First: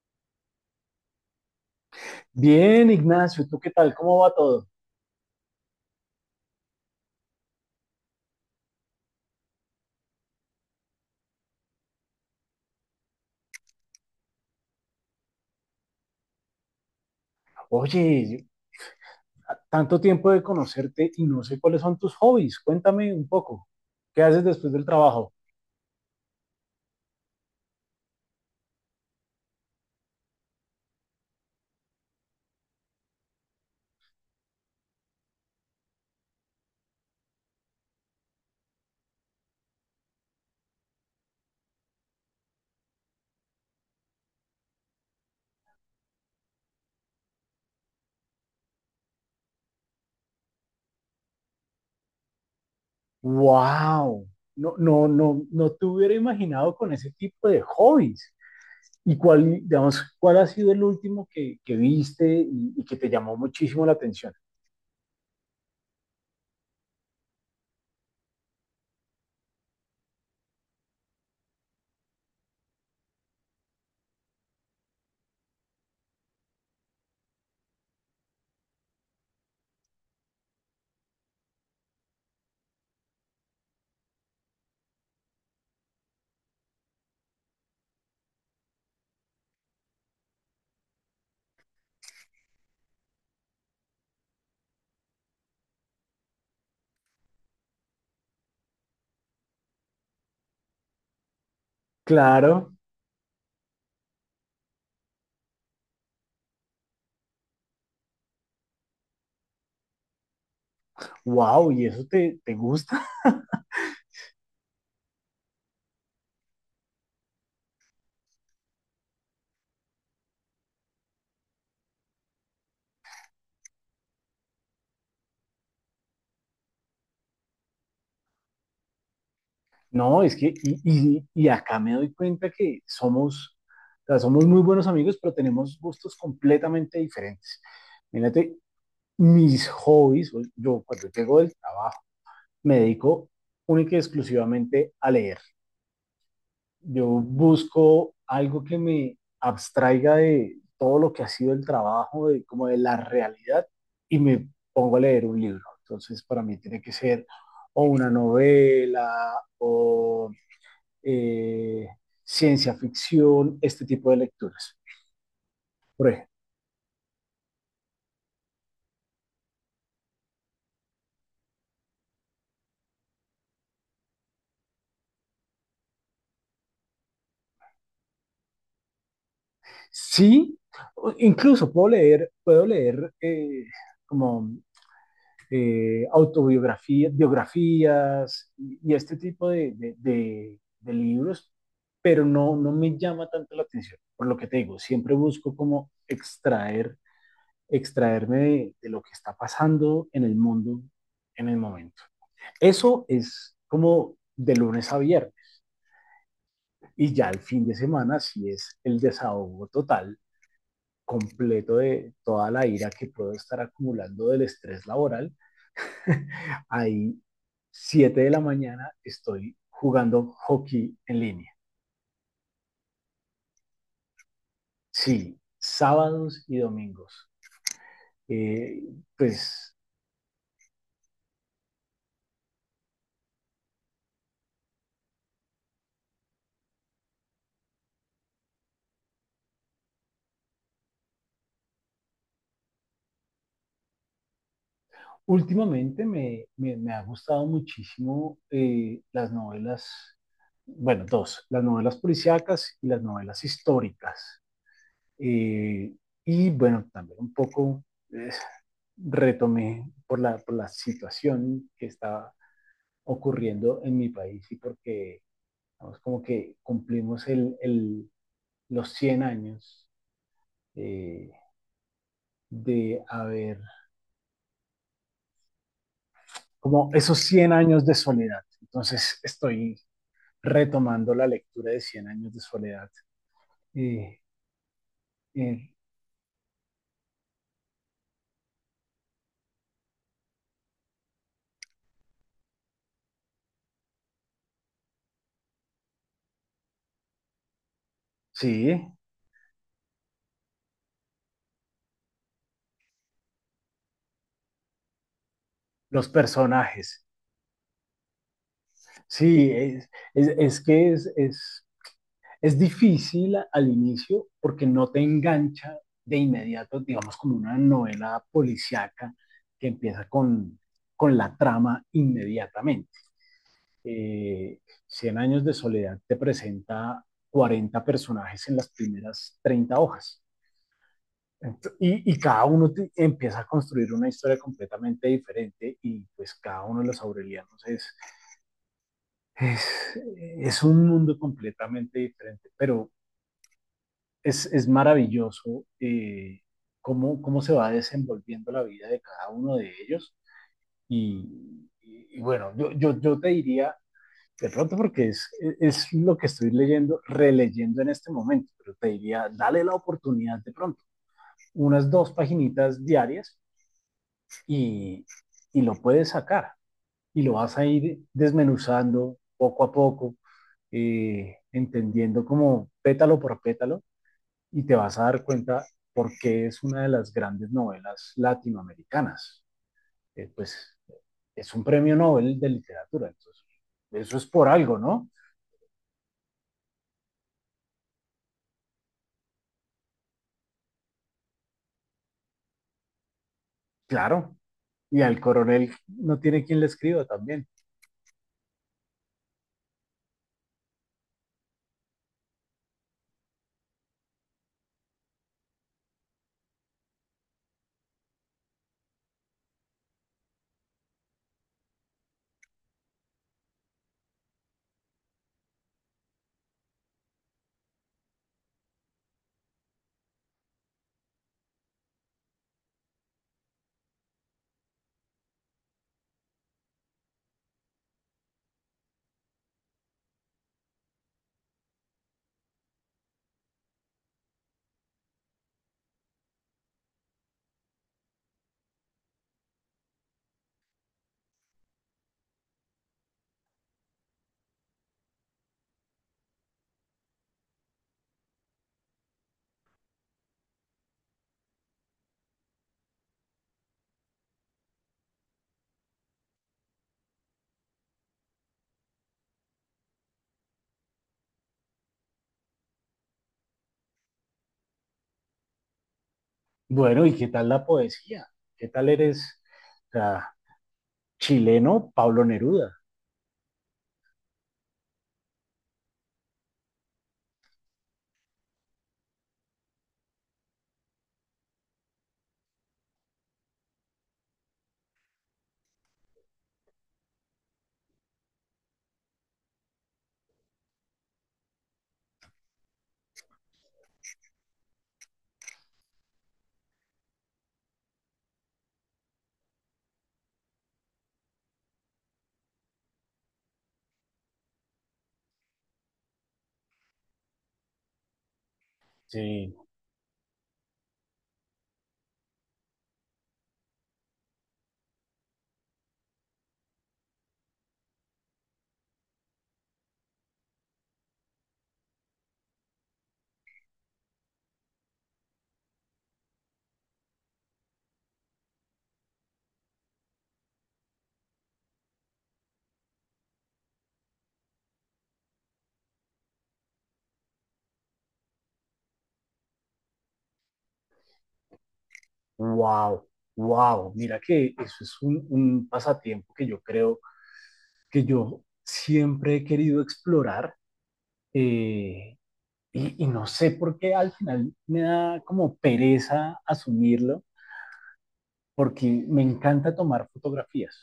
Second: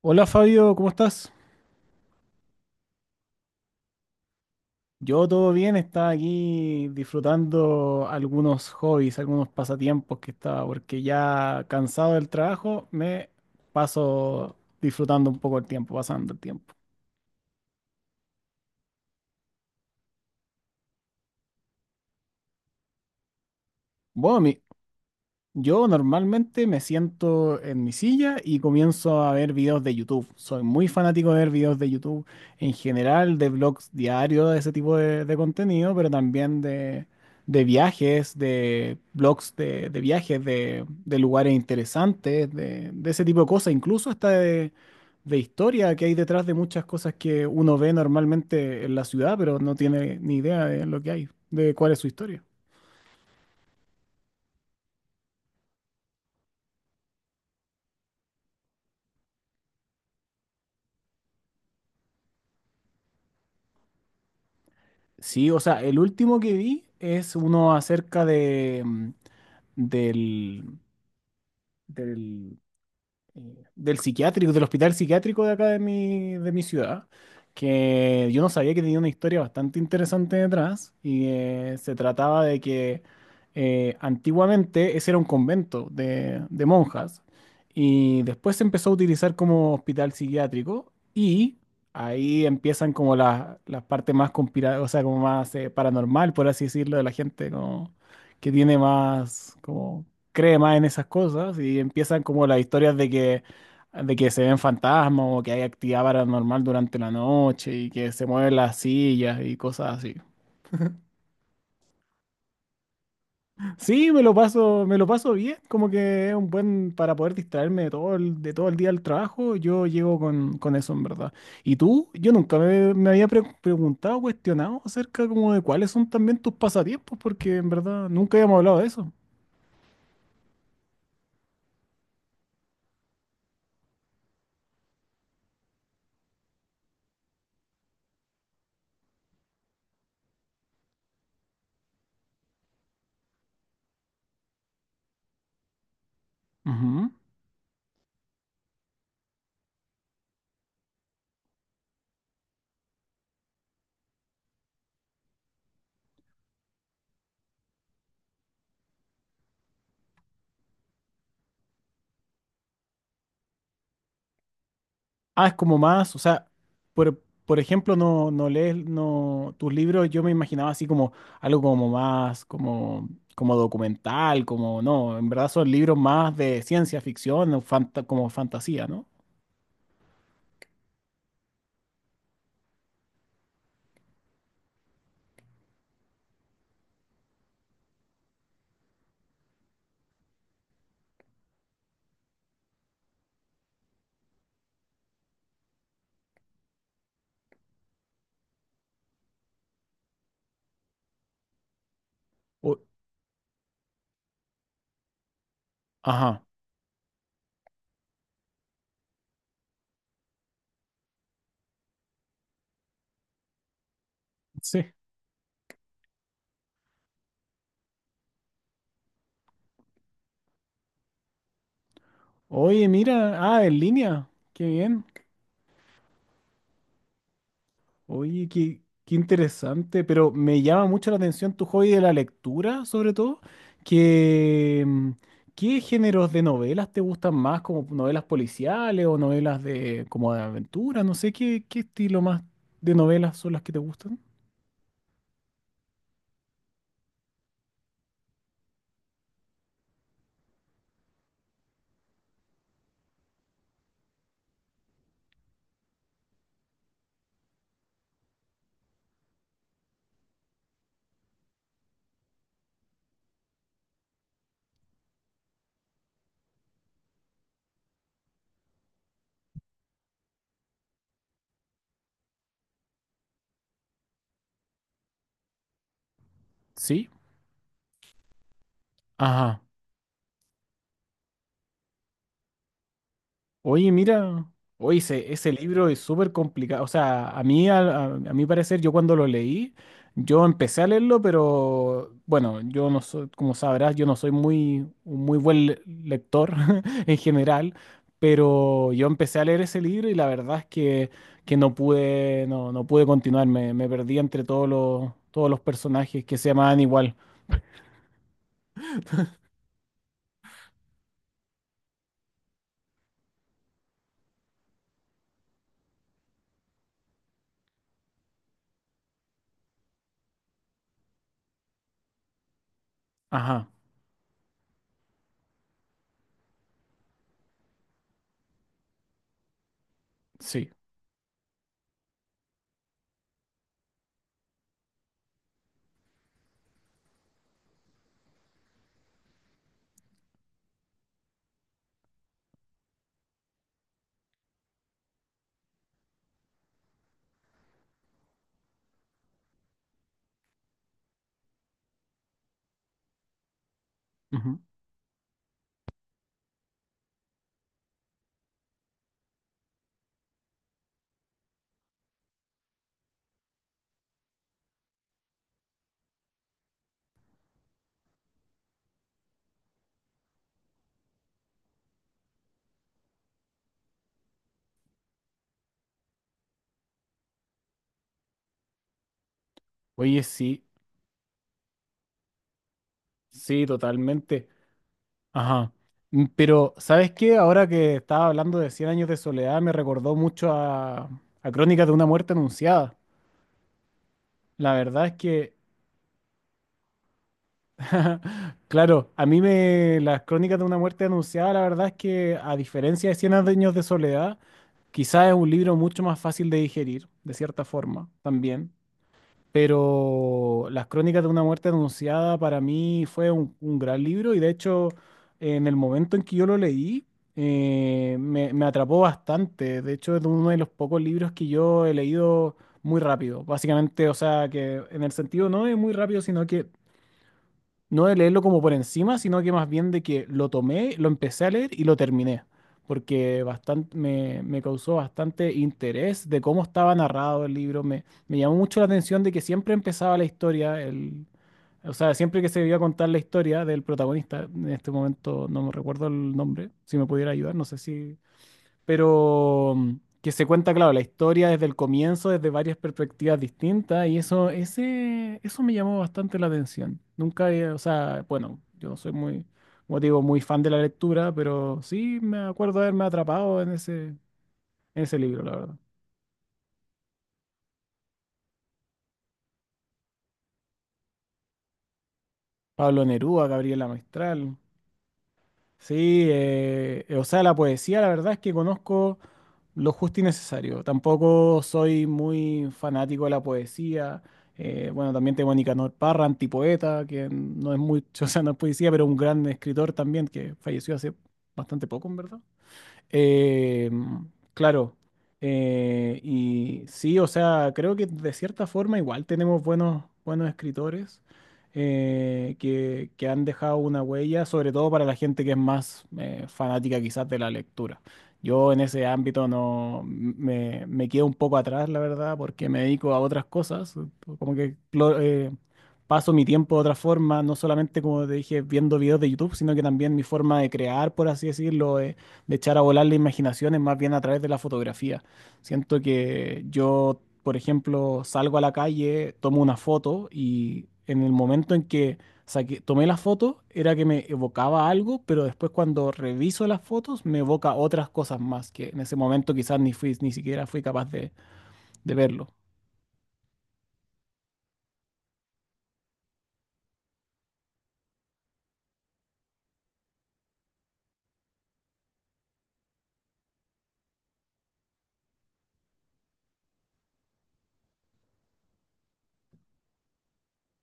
Hola Fabio, ¿cómo estás? Bien, Ignacio, ¿tú qué tal? ¿Cómo va todo? Yo todo bien, estaba aquí disfrutando algunos hobbies, algunos pasatiempos que estaba, porque ya cansado del trabajo me paso disfrutando un poco el tiempo, pasando el tiempo. Oye, tanto tiempo de conocerte y no sé cuáles son tus hobbies. Cuéntame un poco. ¿Qué Bueno, haces después del trabajo? yo normalmente me siento en mi silla y comienzo a ver videos de YouTube. Soy muy fanático de ver videos de YouTube en general, de blogs diarios, de ese tipo de contenido, pero también de viajes, de blogs de viajes, de lugares interesantes, de ese tipo de cosas, incluso hasta de historia que hay detrás de muchas cosas que uno ve normalmente en la ciudad, pero no tiene ni idea de lo que hay, de cuál es su historia. ¡Wow! No, no, no, no te hubiera imaginado con ese tipo de hobbies. ¿Y cuál, digamos, cuál ha sido el último que viste y que te llamó muchísimo la atención? Sí, o sea, el último que vi es uno acerca de, mm, del, del, del psiquiátrico, del hospital psiquiátrico de acá de mi ciudad, que yo no sabía que tenía una historia bastante interesante detrás y se trataba de que antiguamente ese era un convento de monjas y después se empezó a utilizar como hospital psiquiátrico y ahí empiezan como las partes más o sea, como más paranormal, por así decirlo, de la gente como que tiene más como cree más en esas cosas y empiezan como las Claro. historias de que, se ven fantasmas o que hay actividad paranormal durante la noche y que se mueven las sillas y cosas así. ¡Wow! ¿Y eso te gusta? Sí, me lo paso bien, como que es un buen para poder distraerme de todo el día del trabajo, yo llego con eso en verdad. ¿Y tú? Yo nunca me había preguntado, cuestionado acerca como de cuáles son también tus pasatiempos, porque en verdad nunca habíamos hablado de eso. No, es que, y acá me doy cuenta que somos, o sea, somos muy buenos amigos, pero tenemos gustos completamente diferentes. Mírate, mis hobbies, yo cuando llego del trabajo, me dedico única y exclusivamente a leer. Yo Ujú. busco algo que me abstraiga de todo lo que ha sido el trabajo, como de la realidad, y me pongo a leer un libro. Entonces, para mí tiene que ser o una novela, o eh, ciencia ficción, este tipo de lecturas. Ah, es como Por más, o ejemplo, sea, por, por ejemplo, no, no lees no, tus libros, yo me imaginaba así como algo como más, como documental, como no, en verdad son libros más de ciencia ficción, o como fantasía, ¿no? sí, incluso puedo leer, puedo leer como autobiografías, biografías y este tipo de libros, pero no me llama tanto la atención. Por lo que te digo, siempre busco como extraerme de lo que está pasando en el mundo en el momento. O- Eso es como de lunes a viernes. ajá, Y ya el fin de semana sí es el desahogo total, completo de toda la ira que puedo estar acumulando del estrés sí. laboral. Ahí, 7 de la mañana, estoy jugando hockey en línea. Oye, mira, ah, en línea, qué bien. Sí, sábados y domingos. Oye, Eh, qué pues interesante, pero me llama mucho la atención tu hobby de la lectura, sobre todo. que mm, ¿Qué géneros de novelas te gustan más, como novelas policiales o novelas de como de aventura? No sé qué estilo más de novelas son las que te gustan. últimamente me ha gustado muchísimo las novelas, bueno, dos, las novelas policíacas y las novelas históricas. Eh, y bueno, también un poco eh, retomé por la situación que estaba ocurriendo en mi país y porque vamos, como que cumplimos los 100 años eh, de haber, como Sí. esos Cien años de soledad. Entonces Ajá. estoy retomando la lectura de Cien años de soledad. Oye, Eh, mira, oye, ese eh, libro es súper complicado. O sea, a mí, a mi parecer, yo cuando lo leí, yo empecé a leerlo, pero bueno, yo no soy, como sabrás, yo no soy muy, un muy buen lector en general, sí, pero yo empecé a leer ese libro y la verdad es que, no pude, no, no pude continuar. Me perdí entre todos los los personajes que se llamaban personajes. igual. Sí, es que es difícil al inicio porque no te engancha de inmediato, digamos, como una novela policiaca que empieza con la trama inmediatamente. Ajá, Eh, Cien años de soledad te presenta 40 personajes en las primeras 30 hojas. sí. Y cada uno empieza a construir una historia completamente diferente y pues cada uno de los aurelianos es, es un mundo completamente diferente, pero es maravilloso cómo se va desenvolviendo la vida de cada uno de ellos. Y bueno, yo te diría, de Ujú. pronto porque es lo que estoy leyendo, releyendo en este momento, pero te diría, dale la oportunidad de pronto, unas 2 paginitas diarias y, y lo puedes sacar y lo vas a ir desmenuzando poco a poco, entendiendo como pétalo por pétalo y te vas a dar cuenta por qué es una de las grandes novelas latinoamericanas. Oye, sí, Pues es un premio Nobel de literatura, entonces sí, eso es totalmente. por algo, ¿no? Ajá. Pero, ¿sabes qué? Ahora que estaba hablando de Cien años de soledad, me recordó mucho a Crónicas de una muerte anunciada. Claro, La y verdad es al que, coronel no tiene quien le escriba también. claro, a mí me, las Crónicas de una muerte anunciada, la verdad es que, a diferencia de Cien años de soledad, quizás es un libro mucho más fácil de digerir, de cierta forma, también. Pero las Crónicas de una muerte anunciada para mí fue un gran libro y de hecho en el momento en que yo lo leí me atrapó bastante. De hecho es uno de los pocos libros que yo he leído muy rápido, básicamente, o sea que en el sentido no es muy rápido, sino que no de leerlo como por encima, sino que más bien de que lo tomé, lo empecé a leer y lo terminé, porque bastante, me causó bastante interés de cómo estaba narrado el libro. Me llamó mucho la atención de que siempre empezaba la historia, o sea, siempre que se iba a contar la historia del protagonista, en este momento no me recuerdo el nombre, si me pudiera ayudar, no sé si pero que se cuenta, claro, la historia desde el comienzo, desde varias perspectivas distintas, y eso me llamó bastante la atención. Nunca, o sea, bueno, yo no soy muy, como te digo, muy fan de la lectura, pero sí me acuerdo de haberme atrapado en ese libro, la verdad. Bueno, ¿y qué tal la poesía? ¿Qué tal eres, o sea, chileno Pablo Neruda? Pablo Neruda, Gabriela Mistral. Sí, o sea, la poesía, la verdad es que conozco lo justo y necesario. Tampoco soy muy fanático de la poesía. Bueno, también tengo a Nicanor Parra, antipoeta, que no es mucho, o sea, no es poesía, pero un gran escritor también que falleció hace bastante poco, en verdad. Eh, claro. Y sí, o sea, creo que de cierta forma igual tenemos buenos, buenos escritores que han dejado una huella, sobre todo para la gente que es más fanática quizás de la lectura. Yo en ese ámbito Sí, no me quedo un poco atrás, la verdad, porque me dedico a otras cosas, como que paso mi tiempo de otra forma, no solamente como te dije, viendo videos de YouTube, sino que también mi forma de crear, por así decirlo, de echar a volar la imaginación es más bien a través de la fotografía. Siento que yo, por ejemplo, salgo a la calle, tomo una foto y en el momento en que tomé la foto era que me evocaba algo, pero después cuando reviso las fotos me evoca otras cosas más que en ese momento quizás ni fui, ni siquiera fui capaz de verlo. wow, wow. Mira que eso es un pasatiempo que yo creo que yo siempre he querido explorar. Eh, y no sé por qué al final me da como pereza asumirlo, porque me encanta tomar fotografías,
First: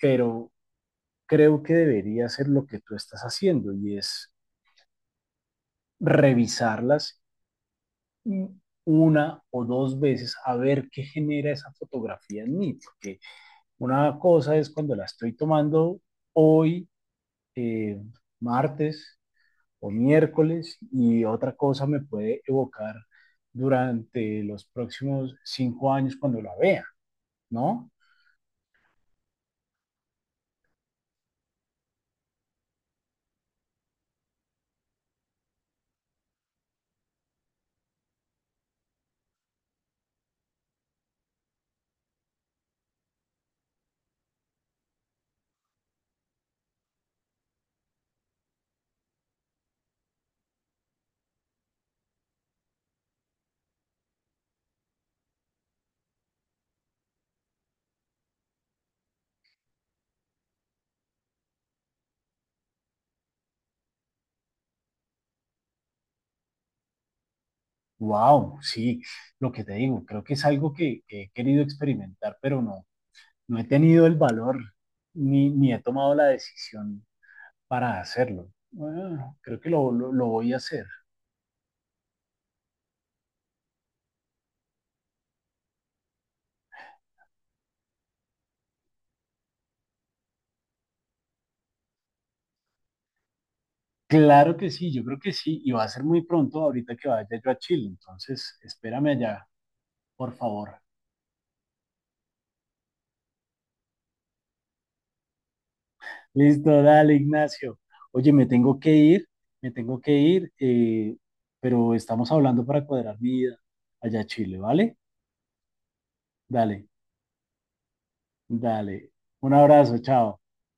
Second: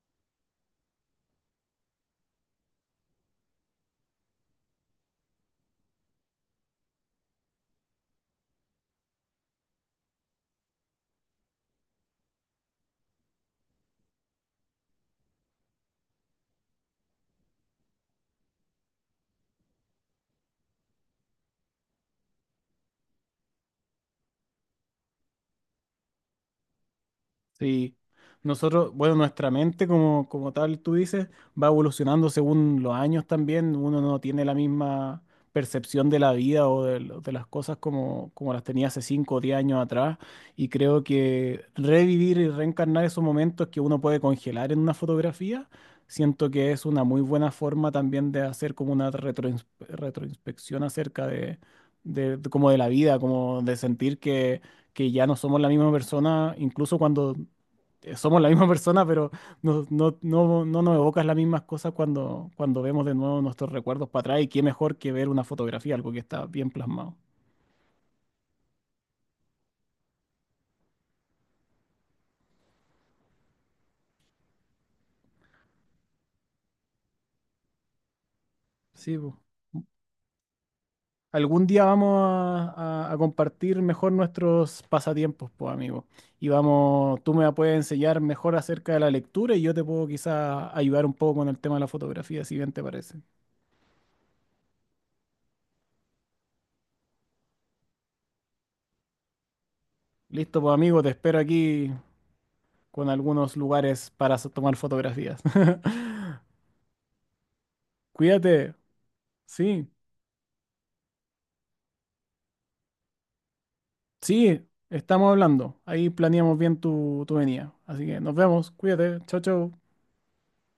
pero creo que debería ser lo que tú estás haciendo y es revisarlas una o dos veces a ver qué genera esa fotografía en mí, porque una cosa es cuando la estoy tomando hoy, eh, martes o miércoles y otra cosa me puede evocar durante los próximos 5 años cuando la vea, ¿no? Sí, nosotros, bueno, nuestra mente como, como tal, tú dices, va evolucionando según los años también. Uno no tiene la misma percepción de la vida o de las cosas como las tenía hace 5 o 10 años atrás. Y creo que revivir y reencarnar esos momentos que uno puede congelar en una fotografía, siento que es una muy buena forma también de hacer como una retroinspección acerca de como de la vida, como de sentir que ya no somos la misma persona, incluso cuando somos la misma persona, pero no, no, no, no nos evocas las mismas cosas cuando vemos de nuevo nuestros recuerdos para atrás y qué mejor que ver una fotografía, algo que está bien plasmado. Wow, sí, lo que te digo, creo que es algo que he querido experimentar, pero no he tenido el valor ni he tomado la decisión para hacerlo. Sí, Bueno, po. creo que lo voy a hacer. Algún día vamos a compartir mejor nuestros pasatiempos, pues, amigo. Y vamos, tú me puedes enseñar mejor acerca de la lectura y yo te puedo quizás ayudar un poco con el tema de la fotografía, si bien te parece. Claro que sí, yo creo que sí, y va a ser muy pronto ahorita que vaya yo a Chile, entonces espérame allá, por Listo, pues, favor. amigo, te espero aquí con algunos lugares para tomar fotografías. Listo, dale, Ignacio. Oye, me Cuídate, tengo que ir, me sí. tengo que ir, pero estamos hablando para cuadrar mi vida allá a Chile, Sí, ¿vale? estamos hablando. Ahí planeamos bien Dale, tu venida. Así que nos vemos. dale. Cuídate. Chao, Un chao. abrazo, chao.